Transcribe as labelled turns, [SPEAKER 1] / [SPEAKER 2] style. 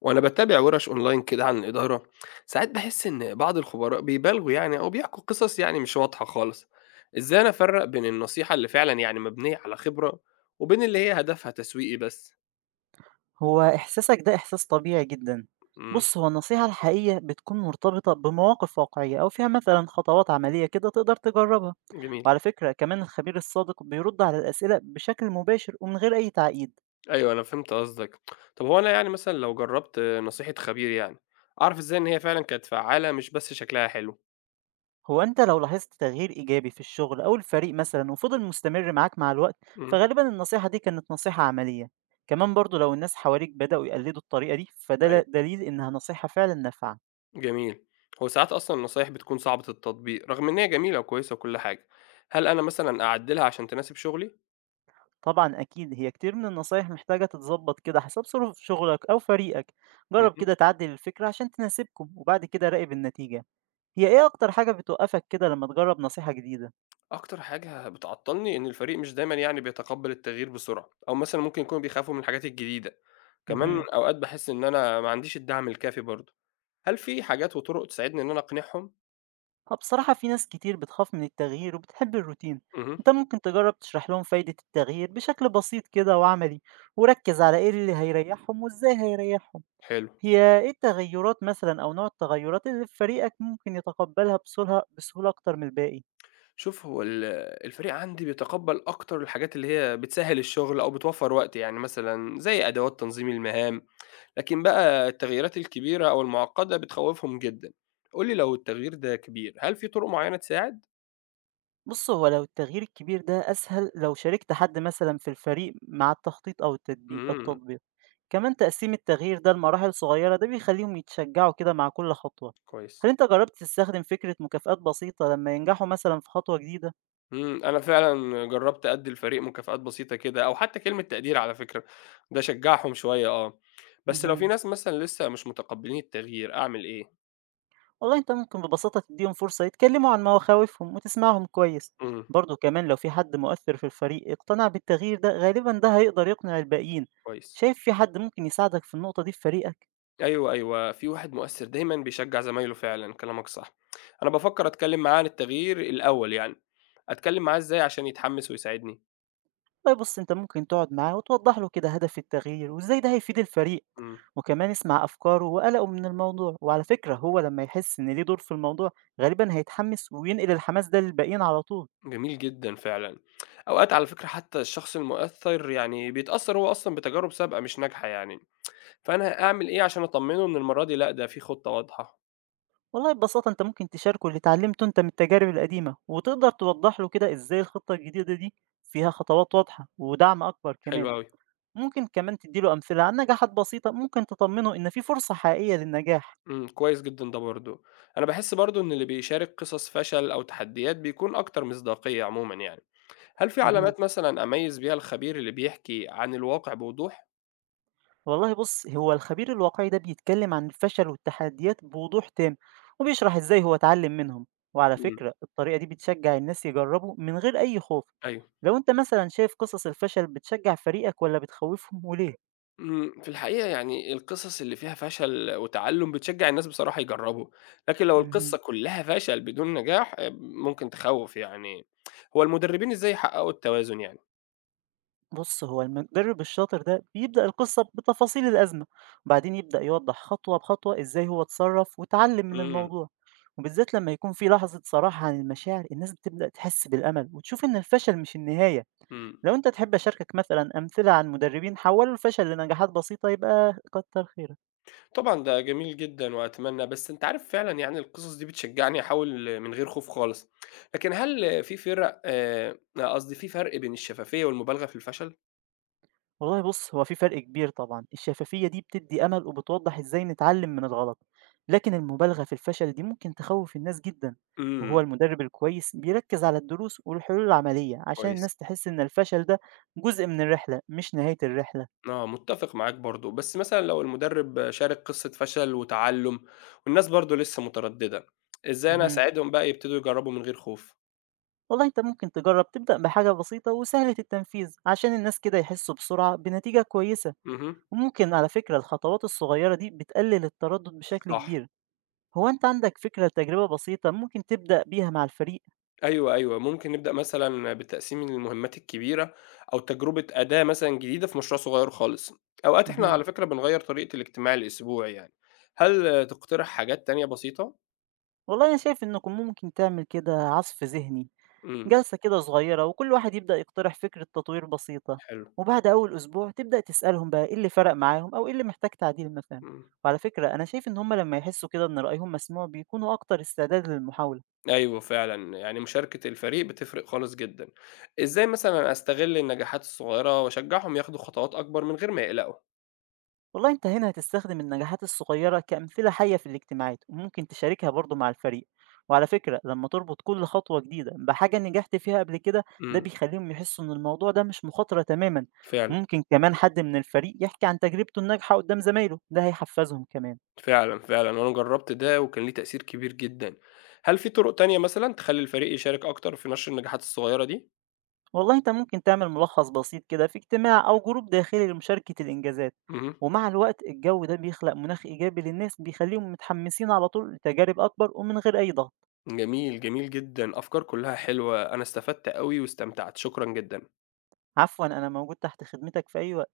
[SPEAKER 1] وأنا باتابع وِرَش أونلاين كده عن الإدارة، ساعات باحس إن بعض الخبراء بيبالغوا يعني أو بيحكوا قصص يعني مش واضحة خالص، إزاي أنا أفرّق بين النصيحة اللي فعلًا يعني مبنية على خبرة، وبين اللي هي هدفها تسويقي بس؟
[SPEAKER 2] هو إحساسك ده إحساس طبيعي جدًا.
[SPEAKER 1] إمم،
[SPEAKER 2] بُص، هو النصيحة الحقيقية بتكون مرتبطة بمواقف واقعية أو فيها مثلًا خطوات عملية كده تقدر تجرّبها.
[SPEAKER 1] جميل،
[SPEAKER 2] وعلى فكرة كمان الخبير الصادق بيرُد على الأسئلة بشكل مباشر ومن غير أي تعقيد.
[SPEAKER 1] أيوه أنا فهمت قصدك. طب هو أنا يعني مثلًا لو جرّبت نصيحة خبير يعني، أعرف إزاي إن هي فعلًا كانت فعّالة مش بس شكلها حلو؟
[SPEAKER 2] هو أنت لو لاحظت تغيير إيجابي في الشغل أو الفريق مثلًا وفضل مستمر معاك مع الوقت،
[SPEAKER 1] إمم،
[SPEAKER 2] فغالبًا النصيحة دي كانت نصيحة عملية. كمان برضه لو الناس حواليك بدأوا يقلّدوا الطريقة دي، فده
[SPEAKER 1] أيوه،
[SPEAKER 2] دليل إنها نصيحة فعلًا نافعة.
[SPEAKER 1] جميل. هو ساعات أصلًا النصايح بتكون صعبة التطبيق رغم إن هي جميلة وكويسة وكل حاجة، هل أنا مثلًا أعدّلها عشان تناسب شغلي؟
[SPEAKER 2] طبعًا أكيد، هي كتير من النصايح محتاجة تتضبط كده حسب ظروف شغلك أو فريقك، جرّب
[SPEAKER 1] اهم.
[SPEAKER 2] كده تعدل الفكرة عشان تناسبكم، وبعد كده راقب النتيجة. هي إيه أكتر حاجة بتوقفك كده لمّا تجرّب نصيحة جديدة؟
[SPEAKER 1] أكتر حاجة بتعطّلني إن الفريق مش دايمًا يعني بيتقبّل التغيير بسرعة، أو مثلًا ممكن يكونوا بيخافوا من الحاجات الجديدة، كمان
[SPEAKER 2] اهم.
[SPEAKER 1] أوقات باحس إن أنا ما عنديش الدعم الكافي برضه. هل في حاجات وطُرق تساعدني إن أنا أقنعهم؟
[SPEAKER 2] آه بصراحة في ناس كتير بتخاف من التغيير وبتحب الروتين،
[SPEAKER 1] اهم،
[SPEAKER 2] أنت ممكن تجرّب تشرح لهم فايدة التغيير بشكل بسيط كده وعملي، وركز على إيه اللي هيريحهم وإزاي هيريحهم.
[SPEAKER 1] حلو.
[SPEAKER 2] هي إيه التغيرات مثلًا أو نوع التغيرات اللي في فريقك ممكن يتقبلها بسهولة أكتر من الباقي؟
[SPEAKER 1] شوف هو ال الفريق عندي بيتقبّل أكتر الحاجات اللي هي بتسهّل الشغل أو بتوفّر وقت، يعني مثلًا زي أدوات تنظيم المهام، لكن بقى التغييرات الكبيرة أو المُعقّدة بتخوّفهم جدًا. قُل لي لو التغيير ده كبير، هل في طُرق معيّنة تساعد؟
[SPEAKER 2] بُص، هو لو التغيير الكبير ده أسهل لو شاركت حد مثلًا في الفريق مع التخطيط أو التطبيق
[SPEAKER 1] إمم،
[SPEAKER 2] التطبيق، كمان تقسيم التغيير ده لمراحل صغيرة ده بيخليهم يتشجعوا كده مع كل خطوة.
[SPEAKER 1] كويس.
[SPEAKER 2] هل أنت جربت تستخدم فكرة مكافآت بسيطة لما ينجحوا مثلًا في خطوة جديدة؟
[SPEAKER 1] أنا فعلًا جرّبت أدّي الفريق مكافآت بسيطة كده، أو حتى كلمة تقدير على فكرة، ده شجّعهم شوية آه، بس لو في
[SPEAKER 2] اهم.
[SPEAKER 1] ناس مثلًا لسه مش متقبلين التغيير أعمل إيه؟
[SPEAKER 2] والله أنت ممكن ببساطة تديهم فرصة يتكلموا عن مخاوفهم وتسمعهم كويس،
[SPEAKER 1] إمم،
[SPEAKER 2] برضه كمان لو في حد مؤثر في الفريق اقتنع بالتغيير ده غالبًا ده هيقدر يقنع الباقيين.
[SPEAKER 1] كويس،
[SPEAKER 2] شايف في حد ممكن يساعدك في النقطة دي في فريقك؟
[SPEAKER 1] أيوه، أيوه، في واحد مؤثر دايمًا بيشجّع زمايله فعلًا، كلامك صح، أنا بافكر أتكلم معاه عن التغيير الأول يعني، أتكلم معاه إزاي عشان يتحمس ويساعدني؟
[SPEAKER 2] والله بُص، أنت ممكن تقعد معاه وتوضّح له كده هدف التغيير وإزاي ده هيفيد الفريق،
[SPEAKER 1] إمم،
[SPEAKER 2] وكمان اسمع أفكاره وقلقه من الموضوع، وعلى فكرة هو لمّا يحس إن ليه دور في الموضوع غالبًا هيتحمس وينقل الحماس ده للباقيين على طول.
[SPEAKER 1] جميل جدًا فعلًا، أوقات على فكرة حتى الشخص المؤثر يعني بيتأثر هو أصلًا بتجارب سابقة مش ناجحة يعني. فأنا أعمل إيه عشان أطمّنه إن المرّة دي لأ، ده في خطة واضحة،
[SPEAKER 2] والله ببساطة أنت ممكن تشاركه اللي اتعلمته أنت من التجارب القديمة، وتقدر توضّح له كده إزاي الخطة الجديدة دي فيها خطوات واضحة ودعم أكبر
[SPEAKER 1] حلو
[SPEAKER 2] كمان.
[SPEAKER 1] أوي،
[SPEAKER 2] ممكن كمان تدّي له أمثلة عن نجاحات بسيطة ممكن تطمنه إن في فرصة حقيقية للنجاح.
[SPEAKER 1] كويس جدًا ده برضه. أنا باحس برضه إن اللي بيشارك قصص فشل أو تحديات بيكون أكتر مصداقية عمومًا يعني. هل في
[SPEAKER 2] اهم.
[SPEAKER 1] علامات مثلًا أميّز بيها الخبير اللي بيحكي عن الواقع بوضوح؟
[SPEAKER 2] والله بص هو الخبير الواقعي ده بيتكلم عن الفشل والتحديات بوضوح تام، وبيشرح ازاي هو اتعلم منهم. وعلى
[SPEAKER 1] إمم،
[SPEAKER 2] فكرة الطريقة دي بتشجع الناس يجربوا من غير أي خوف.
[SPEAKER 1] أيوه.
[SPEAKER 2] لو انت مثلا شايف قصص الفشل بتشجع فريقك ولا بتخوفهم وليه؟
[SPEAKER 1] في الحقيقة يعني القصص اللي فيها فشل وتعلُّم بتشجّع الناس بصراحة يجرّبوا، لكن لو
[SPEAKER 2] مهم.
[SPEAKER 1] القصة كلّها فشل بدون نجاح ممكن تخوّف يعني. هو المدربين إزاي يحققوا التوازن يعني؟
[SPEAKER 2] بص هو المدرب الشاطر ده بيبدأ القصة بتفاصيل الأزمة، وبعدين يبدأ يوضح خطوة بخطوة إزاي هو اتصرف وتعلم من
[SPEAKER 1] إمم،
[SPEAKER 2] الموضوع. وبالذات لما يكون في لحظة صراحة عن المشاعر، الناس بتبدأ تحس بالأمل وتشوف إن الفشل مش النهاية.
[SPEAKER 1] إمم.
[SPEAKER 2] لو أنت تحب أشاركك مثلًا أمثلة عن مدربين حوّلوا الفشل لنجاحات بسيطة يبقى كتّر خيرك.
[SPEAKER 1] طبعًا ده جميل جدًا وأتمنى، بس أنت عارف فعلًا يعني القصص دي بتشجّعني أحاول من غير خوف خالص، لكن هل في فرق قصدي في فرق بين الشفافية والمبالغة في الفشل؟
[SPEAKER 2] والله بُص، هو في فرق كبير طبعًا، الشفافية دي بتدّي أمل وبتوضّح إزاي نتعلم من الغلط، لكن المبالغة في الفشل دي ممكن تخوّف الناس جدًا، وهو
[SPEAKER 1] إمم،
[SPEAKER 2] المدرب الكويس بيركّز على الدروس والحلول العملية عشان
[SPEAKER 1] كويس،
[SPEAKER 2] الناس تحس إن الفشل ده جزء من الرحلة مش نهاية الرحلة.
[SPEAKER 1] آه، متّفق معاك برضه، بس مثلًا لو المدرب شارك قصة فشل وتعلُّم والناس برضه لسه مترددة، إزاي أنا
[SPEAKER 2] اهم.
[SPEAKER 1] أساعدهم بقى يبتدوا يجرّبوا من غير خوف؟
[SPEAKER 2] والله أنت ممكن تجرّب تبدأ بحاجة بسيطة وسهلة التنفيذ عشان الناس كده يحسّوا بسرعة بنتيجة كويسة.
[SPEAKER 1] اهم،
[SPEAKER 2] ممكن على فكرة الخطوات الصغيرة دي بتقلل التردد بشكل
[SPEAKER 1] صح.
[SPEAKER 2] كبير. هو أنت عندك فكرة تجربة بسيطة ممكن تبدأ بيها مع الفريق؟
[SPEAKER 1] أيوه، أيوه، ممكن نبدأ مثلًا بتقسيم المهمات الكبيرة، أو تجربة أداة مثلًا جديدة في مشروع صغير خالص. أوقات إحنا
[SPEAKER 2] مهم.
[SPEAKER 1] على فكرة بنغيّر طريقة الاجتماع الأسبوعي يعني. هل تقترح حاجات تانية بسيطة؟
[SPEAKER 2] والله أنا شايف إنكم ممكن تعمل كده عصف ذهني،
[SPEAKER 1] إمم،
[SPEAKER 2] جلسة كده صغيرة وكل واحد يبدأ يقترح فكرة تطوير بسيطة،
[SPEAKER 1] حلو،
[SPEAKER 2] وبعد أول أسبوع تبدأ تسألهم بقى إيه اللي فرق معاهم أو إيه اللي محتاج تعديل مثلا.
[SPEAKER 1] إمم،
[SPEAKER 2] وعلى فكرة أنا شايف إن هما لما يحسوا كده إن رأيهم مسموع بيكونوا أكتر استعداد للمحاولة.
[SPEAKER 1] أيوه فعلًا، يعني مشاركة الفريق بتفرق خالص جدًا. إزاي مثلًا أستغل النجاحات الصغيرة وأشجعهم ياخدوا خطوات أكبر من غير ما يقلقوا؟
[SPEAKER 2] والله أنت هنا هتستخدم النجاحات الصغيرة كأمثلة حية في الاجتماعات وممكن تشاركها برضه مع الفريق. وعلى فكرة لما تربط كل خطوة جديدة بحاجة نجحت فيها قبل كده، ده
[SPEAKER 1] إمم،
[SPEAKER 2] بيخليهم يحسوا إن الموضوع ده مش مخاطرة تماما.
[SPEAKER 1] فعلًا.
[SPEAKER 2] ممكن كمان حد من الفريق يحكي عن تجربته الناجحة قدام زمايله، ده هيحفزهم كمان.
[SPEAKER 1] فعلًا، فعلًا، وأنا جرّبت ده وكان ليه تأثير كبير جدًا. هل في طرق تانية مثلًا تخلّي الفريق يشارك أكتر في نشر النجاحات الصغيرة دي؟
[SPEAKER 2] والله أنت ممكن تعمل ملخص بسيط كده في اجتماع أو جروب داخلي لمشاركة الإنجازات،
[SPEAKER 1] اهم،
[SPEAKER 2] ومع الوقت الجو ده بيخلق مناخ إيجابي للناس بيخليهم متحمسين على طول لتجارب أكبر ومن غير أي ضغط.
[SPEAKER 1] جميل، جميل جدًا، أفكار كلّها حلوة، أنا استفدت أوي واستمتعت، شكرًا جدًا.
[SPEAKER 2] عفوا، أنا موجود تحت خدمتك في أي